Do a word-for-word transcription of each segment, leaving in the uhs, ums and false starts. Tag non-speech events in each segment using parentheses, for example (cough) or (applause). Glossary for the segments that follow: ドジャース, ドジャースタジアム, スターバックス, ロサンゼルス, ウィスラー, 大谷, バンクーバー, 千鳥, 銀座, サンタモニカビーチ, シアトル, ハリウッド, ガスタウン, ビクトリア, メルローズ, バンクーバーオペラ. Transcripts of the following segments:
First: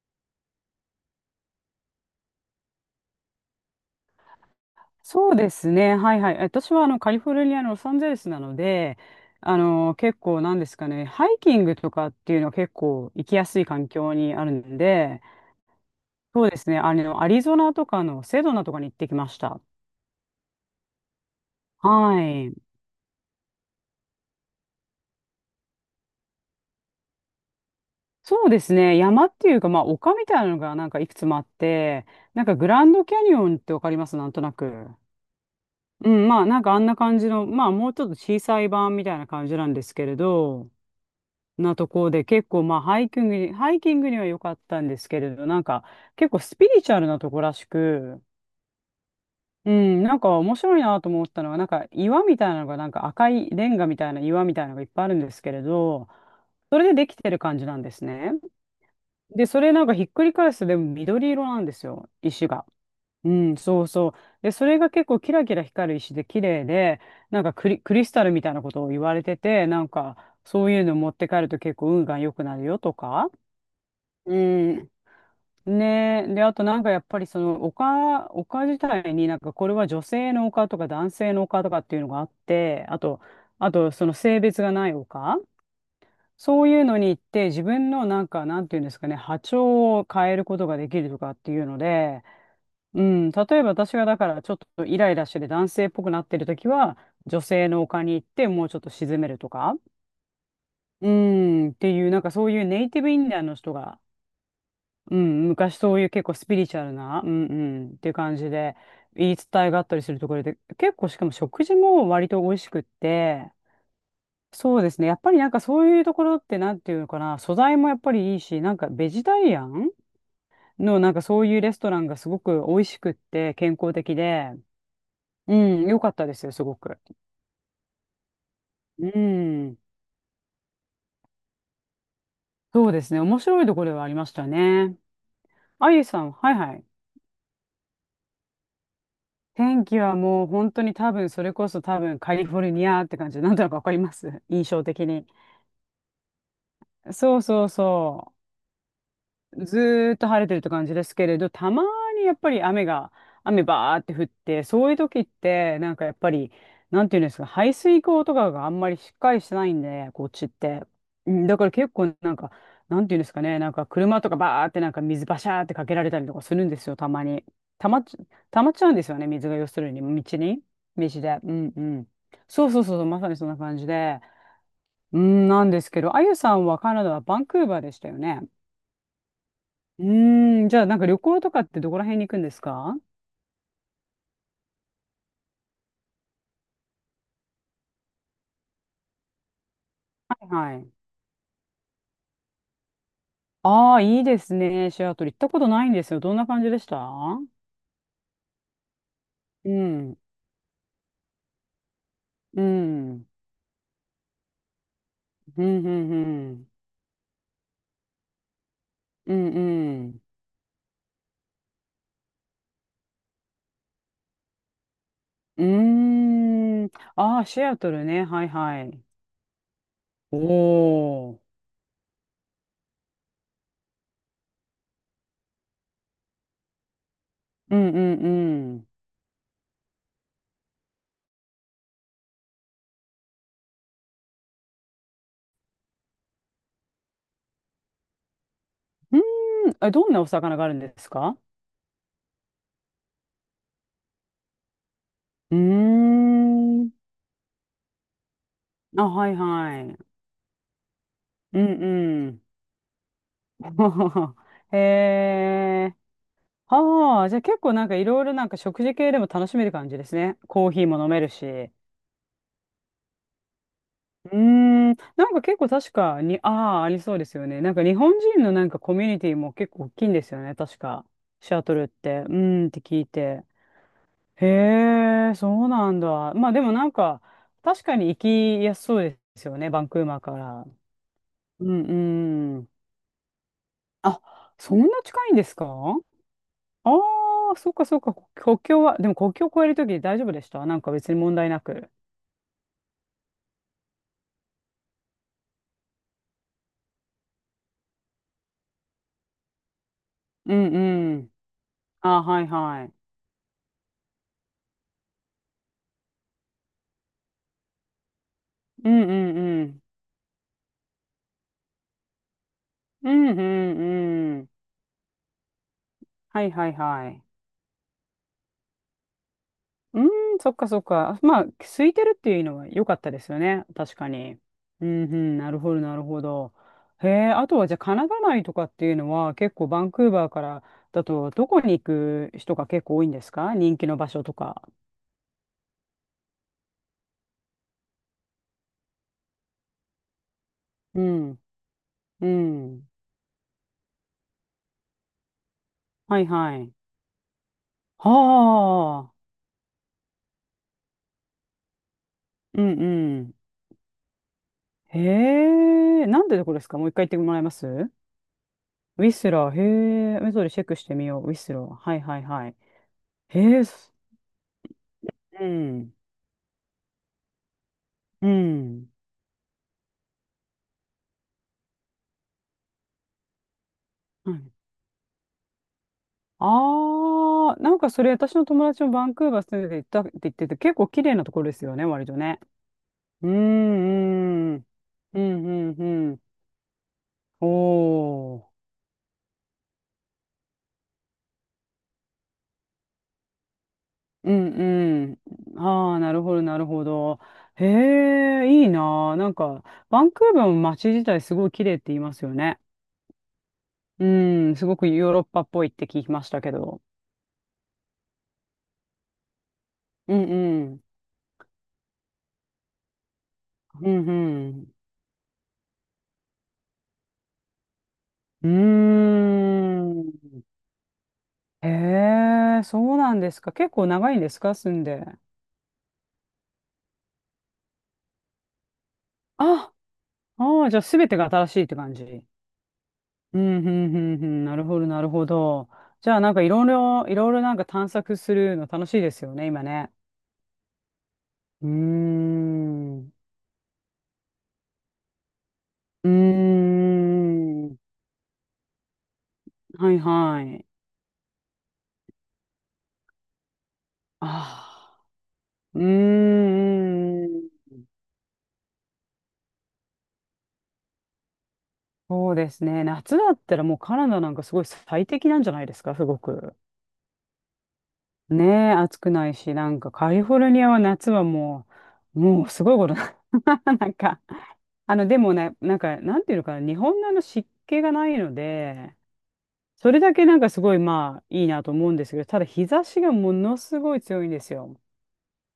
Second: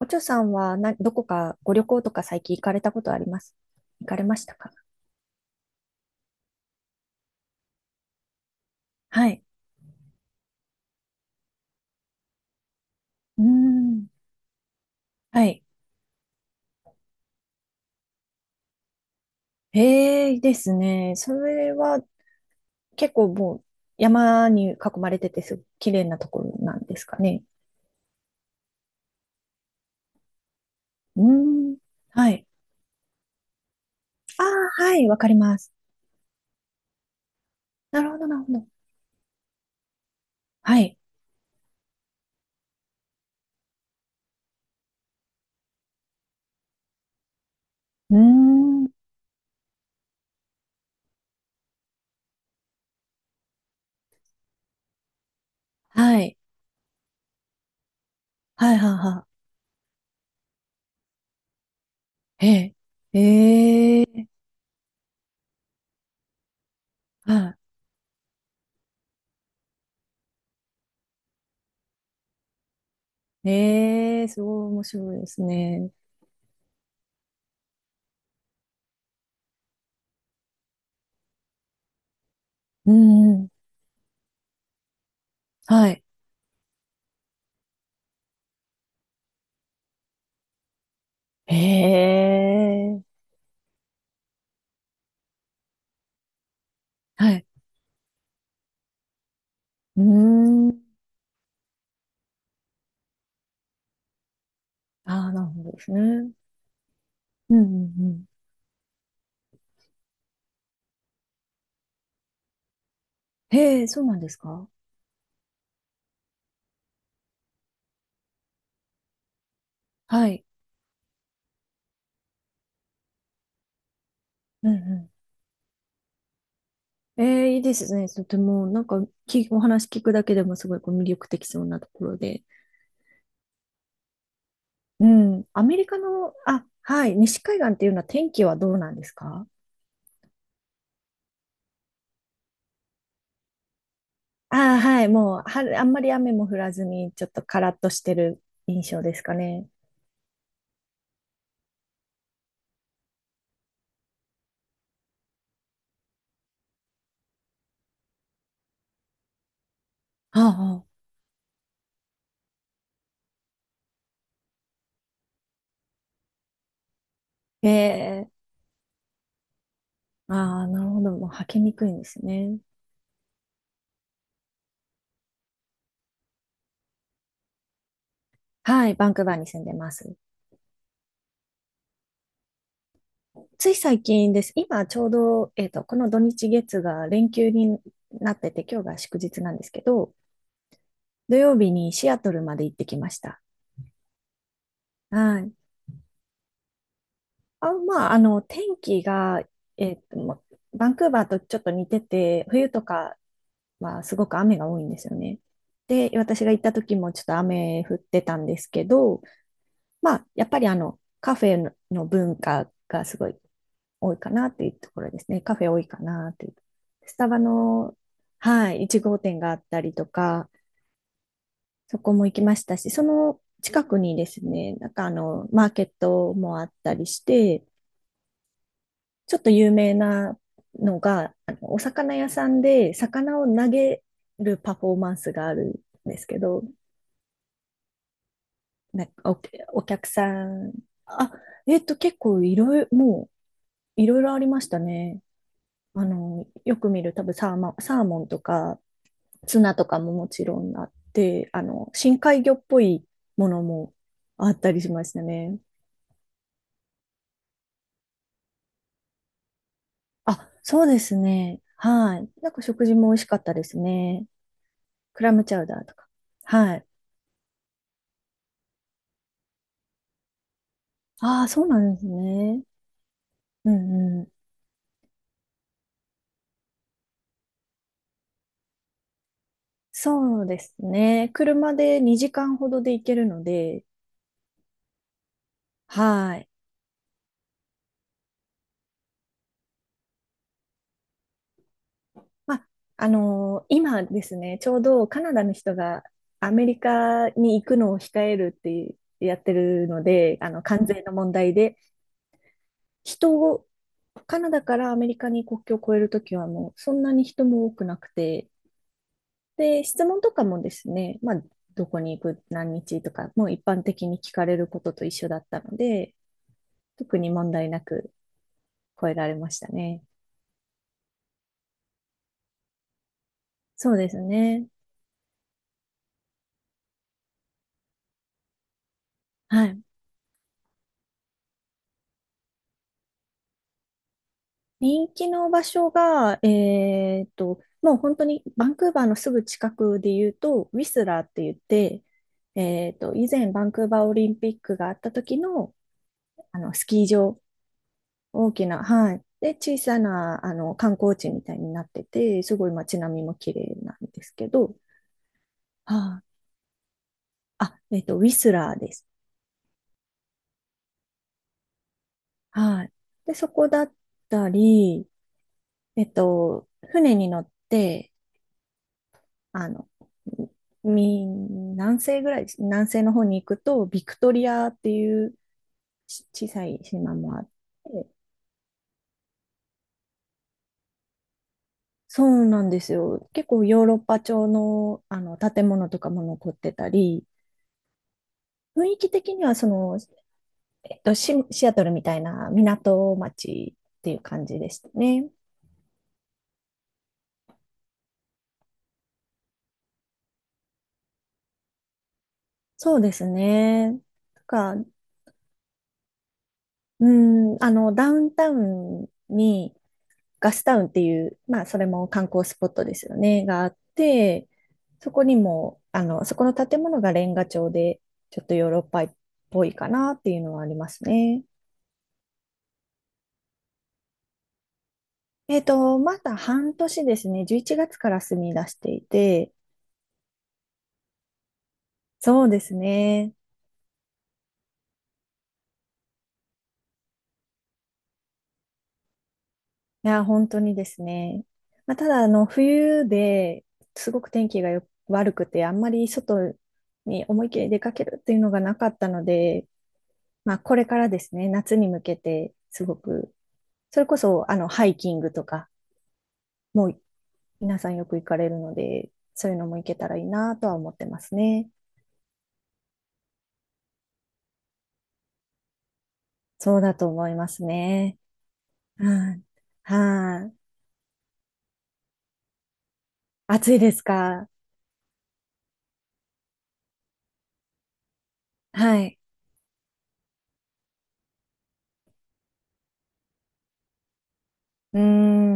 おちょさんはな、どこかご旅行とか最近行かれたことあります行かれましたか？そうですね。はいはい。私はあのカリフォルニアのロサンゼルスなので、はい。あの結構なんですかね、ハイキングとかっていうのは結構行きうーやすい環ん。境にあるんで、はい。そうですね。あのアリゾナとかのセドナとかに行ってきました。へえ、ですね。それははい。結構もう山に囲まれててすごく綺麗なところなんですかね。そうですね。山っていうか、まあ丘みたいなのがなんかいくうつもあっーん。て、はない。んかグランドキャニオンってわかります、なんとあなあ、く？はい、わかります。うん、まあなんかあんな感じの、まあもうなちょっるとほど、な小るほさど。い版みたいな感じなんですけれど、はい。なところで結構まあハイキングに、ハイキングには良かったんですけれど、なんか結構スピリチュアルなとこらしうーく、ん。うん、なんか面白いなと思ったのは、なんか岩みたいなのがなんか赤いレンガみたいな岩みたいなのがいっぱいあるんですけれど、はい。それでできてる感じなんですね。はい、はい、はで、それなんかひっくり返すとでも緑色なんですよ、い。石が。へえ。うん、そうへそう。え。で、それが結構キラキラ光る石で綺麗で、はなんかクリ、クリスタルみたいなことを言われてて、なんかそういうの持って帰ると結構運が良くなるよとか。い。へえ、うすごい面ん。白いですね。ねえ。で、あとなんかやっぱりその丘、丘自体になんかこれは女性の丘とか男性の丘とかっていうのがあって、うあと、んうん。あとその性別がない丘、はい。そういうのに行って自分のなんかなんていうんですかね、波長を変えることができるとかってへいうので、うえ。ん、例えば私がだからちょっとイライラしてて男性っぽくなってる時はは女い。性の丘に行ってもうちょっと沈めるとか、うーん。うん、っていうなんかそういうネイティブインディアンの人が、うああ、なるん、ほど昔ですそね。ういうう結ん構スピリチュアルな、うんううんんっうていうん。感じで言い伝えがあったりするところで、結構しかも食事も割と美味しくって、へえ、そうなんですか？そうですね、やっぱりなんかそういうところってなんていうのかな、素材もやっぱりいいし、なんかベジタリアンはい。のなんかそういうレストランがすごく美味しくって健康的で、うんううん、良かったですよ、すごく。ん。ええ、いいですね。とても、なんか、うき、おん、話聞くだけでもすごいこう魅力的そうなところで。そうですね、面白いところではありましたね。うん。アメリあカゆさん、の、はいあ、はい。はい、西海岸っていうのは天気はどうなんですか？天気はもう本当に多分それこそ多分カリフォルニアって感じでなんとなくわかります、印ああー、象は的い、に。もう、は、あんまり雨も降らずに、ちょっそとうカそうラッとしてそう。る印象ですかね。ずーっと晴れてるって感じですけれど、たまにやっぱり雨が、雨バーって降って、そういう時って、なんかやっぱり、なんていうんですか、排水溝とかがあんまりしっかりしてないんで、こっあちっあ、て。あうん、だから結構なんか、なんていうんですかね、なんか車とかバーってなんか水バシャーってかけられたりとかするんですよ、たまに。あえたまっち、え、たまっちゃうんですよね、水が要するに、あ道に、あ、なるほ道ど。もう、で。履うきんにうくいんでん。すね。そうそうそうそう、まさにそんな感じで。うん、なんですけど、あゆさんはカナダはバンクーバーでしたよね。はい、バンクーバーに住んでまうす。ーん、じゃあなんか旅行とかってどこら辺に行くんですか？つい最近です。今ちょうど、えっと、この土日月が連休になってて、今日が祝日なんですけど、はいはい。土曜日にシアトルまで行ってきました。ああ、いいですね。シアトル行っはたい。ことないんですよ。どんな感じでした？あ、まあ、あの、天気が、うえっん、と、まバンクーバーとちょっと似てて、う冬とん、うかん、はすごく雨が多いんですよね。うん、で、う私が行っん、た時もちょっと雨降ってたんですけど、うんうまん。あ、やっぱりあの、カフェの文化がすごい多いかなというところですね。カフェ多いかうなという。ーん。スタあバあ、シアトの、ルね。はいははい、い。いちごうてん号店があったりとおか、お。そこも行きましたし、その近くにですね、なんかあの、マーケットもあったりして、うん、うん、うん。ちょっと有名なのが、あのお魚屋さんで魚を投げるパフォーマンスがあるんですけど、なんうかお、ん、おえ、客どんなさお魚があん、るんですあ、か？えっと、結構いろいろ、もういろいろありましたね。うーあの、よくん。見る多分サーマ、サーモンとか、あ、はいツナはとかい。ももちろんあって、うあん、の、深う海ん。魚っぽいものも (laughs) あったへりしましたね。え。ああ、じゃあ結構なんかいろいろなんか食事系でも楽しめる感じですね。あ、コーそヒうーでも飲すめるし。ね。うはい。なんか食事も美味しかったですね。ーん、クなラんかムチ結ャウ構ダー確とか。かに、あはあ、い。ありそうですよね。なんか日本人のなんかコミュニティも結構大きいんですよね、確か。ああ、シアそうトなルっんですて。うね。ーんって聞いて。うんうん。へえ、そうなんだ。まあでもなんか、確かに行きやすそうですよね、バンクーバーかそうでら。すね。う車んでにじかんうほん。どで行けるので、あ、そんな近いんですか？はい。ああ、そっかそっか、こ国境は、でも国境を越えるとき大丈夫でした、なんか別に問題なく？まあ、あのー今ですね、ちょうどカナダの人がアメリカに行くのを控えるってやってるので、あうの、ん関税のうん。問題で、ああ、はいはい。人を、カナダからアメリカに国境を越えるときはもうそんなに人も多くなくて、うんうんうん。で、質問とかもですね、まあ、どこに行く、何日うとんか、うもう一般的に聞んうかん。れることと一緒だったので、はいはいは特い。に問題なく越えられましたうね。ん、そっかそっか。まあ、空いてるっていうのは良かったですよね、そ確うでかすに。ね。うんうん、なるほどなるほど。へえ、あとはじゃあカナダ内とかっていうのは結は構い。バンクーバーからだとどこに行く人が結構多いんですか、人気の場所とか。人気の場所が、えーっと、もう本当にバンクーバーのすぐ近くで言うと、ウィうスラーっん、て言って、うん。えーっと、以前バンクーバーオリンピックがあった時の、はいはあい。の、スキー場は大きな、はい。あ、で、小さな、あの、観光地みたいになってて、すうごんい街並うみん。も綺麗なんですけど、へえ、はない。んでこれですか、もう一回言ってもらえまあ、す？えっと、ウィスラーでウす。ィスラー、へえ、目れりチェックしてみよう、ウィスラー。はいはいはい。はい。で、へそえ、こだす、ったり、うん、えっと、船に乗って、うん。あの、み、南西ぐらい、南西の方に行くと、ビクトはリい。アっていうし小さい島もあって、ああ、なんかそれ私の友達もバンクーバー住んでて行ったって言ってて、結構綺麗なところですよね、割とそね。うなんですよ。う結構ヨーロッパ調ん、うん、の、うあのん、建うん、物とかうん。も残ってたり、おー、雰囲気的にはそのえっと、シ、シアトルみたいな港町っていうう感じでしたんね。うん。ああ、なるほど、なるほど。へえ、いいなあ。なんか、バンクーバーの街自体すごい綺麗って言いますよね。そうですね。うなんん、すごか、くヨーロッパっぽいって聞きましたけど。うん、あの、ダウンタウンにうんガスうタん。ウンっていう、まあ、それも観光スポットですよね、があっうて、んそこにも、あの、そこの建物がレンガ調で、ちょっうとヨーロッパっぽいかん。うなっていーうん。のはありますね。へえ、そうなんですか。結構長いんですか、住んで？えっと、まだ半年ですね、じゅういちがつから住み出していて、あ、ああ、じゃあ全てが新しいって感じ。そうですね。うん、うん、うん、うん。なるほど、なるほど。じゃあ、なんかいろいろ、いろいろなんか探索するの楽しいですよね、今ね。いや、本当にですね。うーまあ、ただ、あの、ん。冬うですごく天気がよ悪くて、あんまりー外に思い切りん。出かけるっていうのがなかったので、はいはまあ、い。これからですね、夏に向けて、すごく、それこそ、あの、ハイあキングとか、あ。うーもうん。皆さんよく行かれるので、そういうのも行けたらいいなとは思ってますね。そうですね。夏だったらもうカナダなんかすごい最適なんじゃないですか、すごく。そうだと思いますね。ねえ、暑くなはいい。し、なんかカリフォはルニアい。は夏はもう、もうすごいことな。暑い (laughs) なでんすか、か？あの、でもね、なんか、なんていうのかな、日本のあの湿気がないので、はい。それだけなんかすごいまあいいなと思うんですけど、ただ日差しがものすごい強いんですよ。うー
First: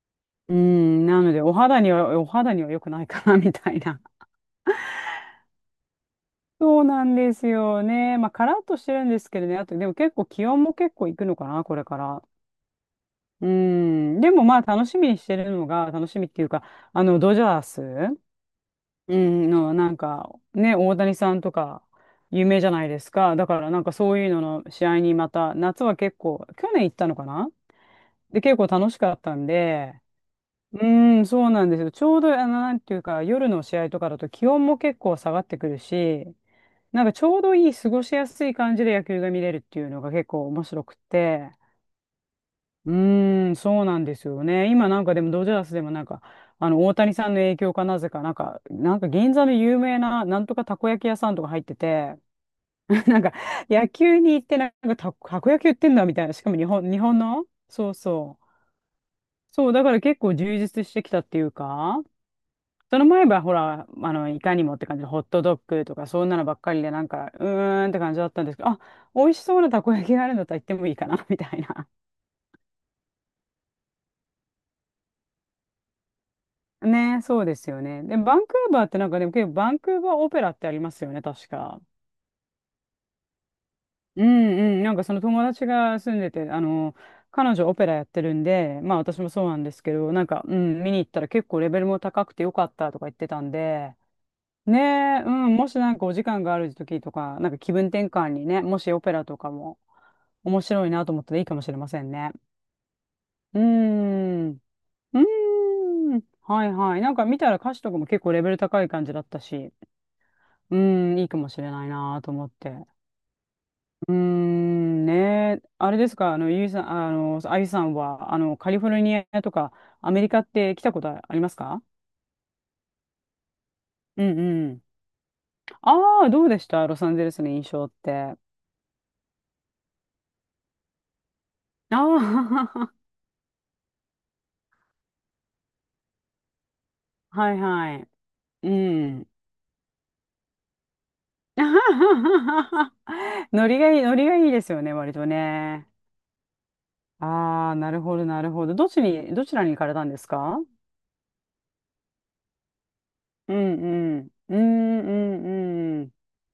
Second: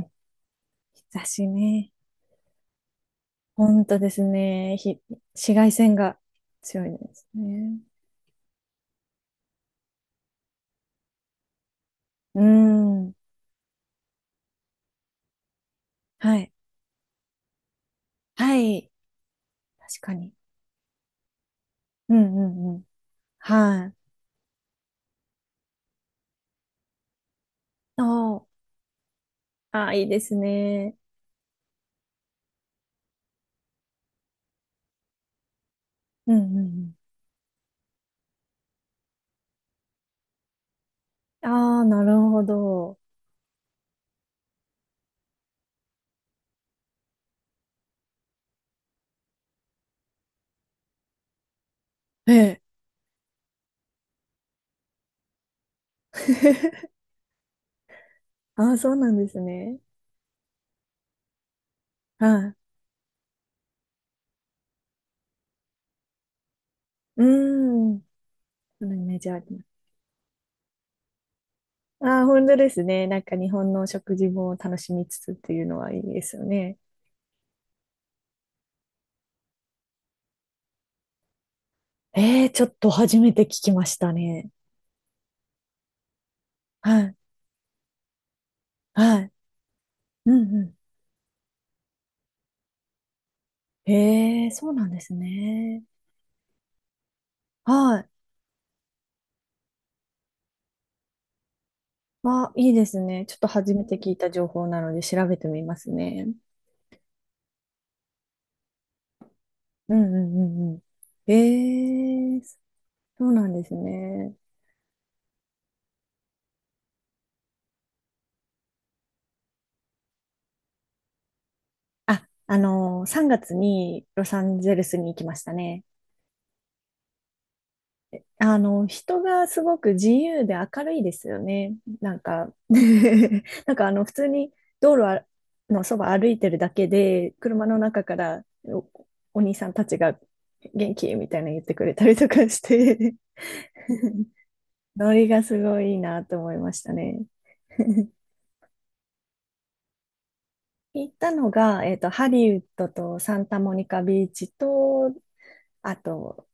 ん。日うん、な差ので、しお肌にね。は、お肌には良くないかな、みたい本当な。です (laughs) ね。ひ、紫外線がそ強ういでなんすですね。よね。まあ、カラッとしてるんですけどね。あと、でも結構気温も結構いくのかな、これから。うーん。うん。でもまあ、楽しみにしてるのが、楽しみっはていうい。か、あの、ドジャース、はい。うん、の、なん確かに。か、ね、大谷さんとか、うんう有名じゃんうん。ないですか。だから、なんはかい。そういうのの試合にまた、夏は結構、去年行ったのかな？あで、ー結構楽しかったんあー、で、いいですうね。ーん、そうなんですよ。ちょうど、あの、なんていうか、夜の試合とかだと気温も結構下がってくるうし、んうんなんかちょうどいい過ごしやすい感じで野球が見れるっていうのが結構面白くうん。て、ああ、なるほうど。ーん、そうなんですよね。今なんかでもドジャースでもなんか、あの、大谷さんの影響かなぜか、なんか、なんか銀座の有名な、なんとかたこ焼き屋さんとか入ってて、ええ。(laughs) なんか野球に行ってなんかた、たこ焼き売ってんだみたいな。しかも日本、(laughs) 日本のそうそう。ああ、そうなんですそう、ね。だから結構充実してきたっていうか、はい。その前はほら、あの、いかにもって感じで、ホットドッグとか、そんなのばっかりで、なんうか、うーんってん。感じだったんですけど、あ、そのイメー美ジ味あしりそまうす。なたこ焼きがあるんだったら行ってもいいかな、(laughs) みたいな。ああ、本当ですね。なんか日本の食事も楽しみつつっていうのはいいですよね。(laughs) ね、そうですよね。で、バンクーバーってなんか、でも結構、バンクーバーオペラってありますよね、確か。ええ、ちょっと初めて聞きましたうんね。うん、なんかその友達が住んでて、あの、はい。彼女オペラやってるんで、まあは私もい。そうなんですけど、なんうか、うんうん。ん、見に行ったら結構レベルも高くてよかったとか言ってたんで、へえ、そうなんですねえ、うん、もしね。なんかお時間がある時とか、なんか気分はい。転換にね、もしオペラとかも面白いなと思ったらいいかもしれませんね。あ、いいですね。ちょっとうー初めて聞いた情ん、う報なので調べてみますーん、ね。はいはい。なんか見たら歌詞とかも結構レベル高い感じだったし、うんうんうんううーん。ん、いいかもしれないなとええ、思って。そうなんですうーね。ん、ねえ、あれですか、あの、ゆいさん、あの、あゆさんは、あの、カリフォルニアとかアメリカって来たことありますか？あ、あのー、さんがつにうロんサンうゼルん。スに行きましたね。ああ、どうでしたロサンゼルスの印象って。ああの、人がすごく自由で明るいですよね。なんか (laughs) あ (laughs) なんかあの、普通に道路あのそば歩いてるだけで、はい車のは中い。からうお、ん。お兄さんたちが元気みたいなの言ってくれたりとかし (laughs) て ノリがいい、ノリ (laughs) がいいですよね、割ノとリがすごね。いいいなと思いましたね。ああ、なる (laughs) ほど、なるほど。どっちに、どちらに行かれたんですか？行ったのが、えっと、ハリウッドとサンうタモんニカうビん。ーチうんうと、あんうん。と、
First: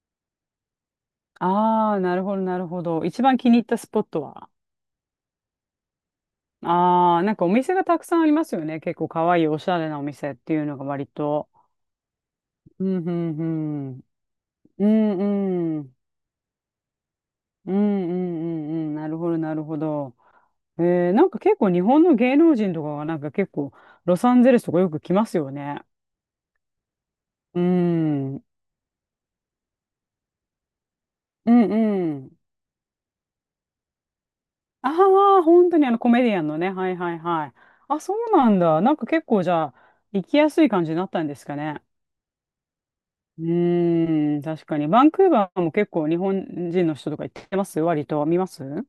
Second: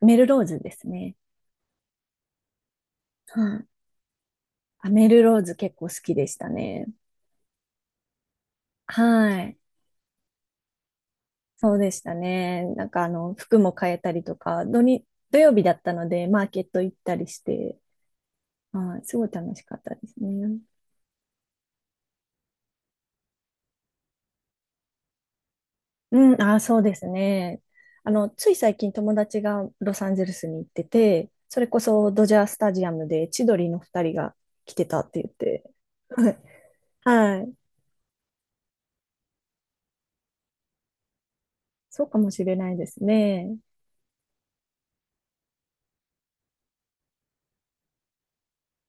メルローズですね。ああ、なるほど、なるほど。一番は気に入っい。たスポットは？あ、メルローズ結構好きでしたね。ああ、なんかお店がたくさんありますよね。結構かわはいい、おい。しゃれなお店っていうのが割と。そうでしたね。うなんんかあうの、服も変んうえん。たりとか、土うに、土曜日だんうったん。ので、マーケット行ったりしうんて、うんうんうん、はい、なするごいほど、な楽しるかほったでど。すね。えー、なんか結構日本の芸能人とかがなんか結構ロサンゼルスとかよく来ますよね。うん、あー、そうですうね。あの、ん。うんつい最近友達がロサンゼルスに行ってて、うそれこそドん。ジャースタジアムで千鳥の二人が来てあたって言っあ、て、本当にあの (laughs) コメはディい、アンのね。はいはいははい。い。あ、そうなんだ。なんか結構じゃあ、行きやすい感じになったんですかね。そうかもしれないですうね。ーん、確かに。バンクーバーも結構日本人の人とか行ってます割と。見ますう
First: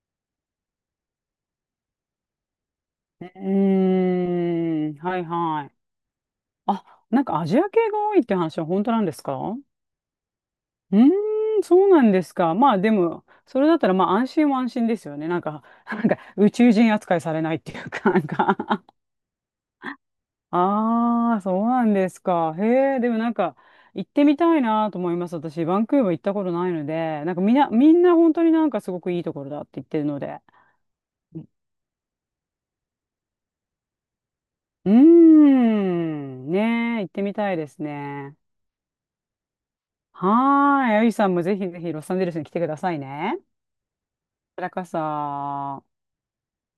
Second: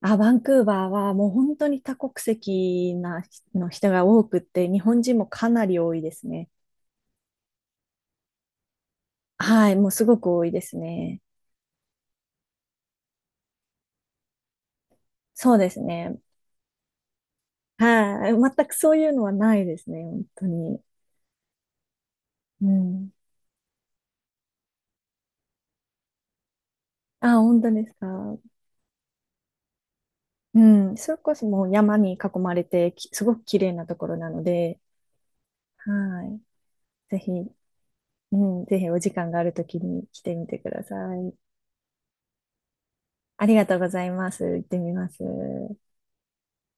あ、バンクーバーはもう本当に多国籍なーの人が多くって、日ん、本人はいもかはない。り多いですね。あ、なんかアジア系が多いって話は本当なんですか？はい、もうすごく多いですうね。ーん、そうなんですか。まあでも、それだったらまあ安心は安心ですよね。なんそうか、です (laughs) なんね。か宇宙人扱いされないっていうか、なんはい、全くか そう (laughs) いうのはないですね、本当に。ああ、そうなんですか。うへえ、でん。もなんか、行ってみたいなと思います。私、バンクーバー行ったことないので、なんあ、かみん本な、当でみすんか？な本当になんかすごくいいところだって言ってるので。うん、それこそもう山に囲まれて、きすごく綺麗なところなので、うーはい、ん、ねえ、行っぜてひ、みたいですうね。ん、ぜひお時間があるときに来てみてくだはーさい、あゆさい。んもぜひぜひロサンゼルスに来てくださいね。こありがとうございます。ち行っらてこみそ。ます。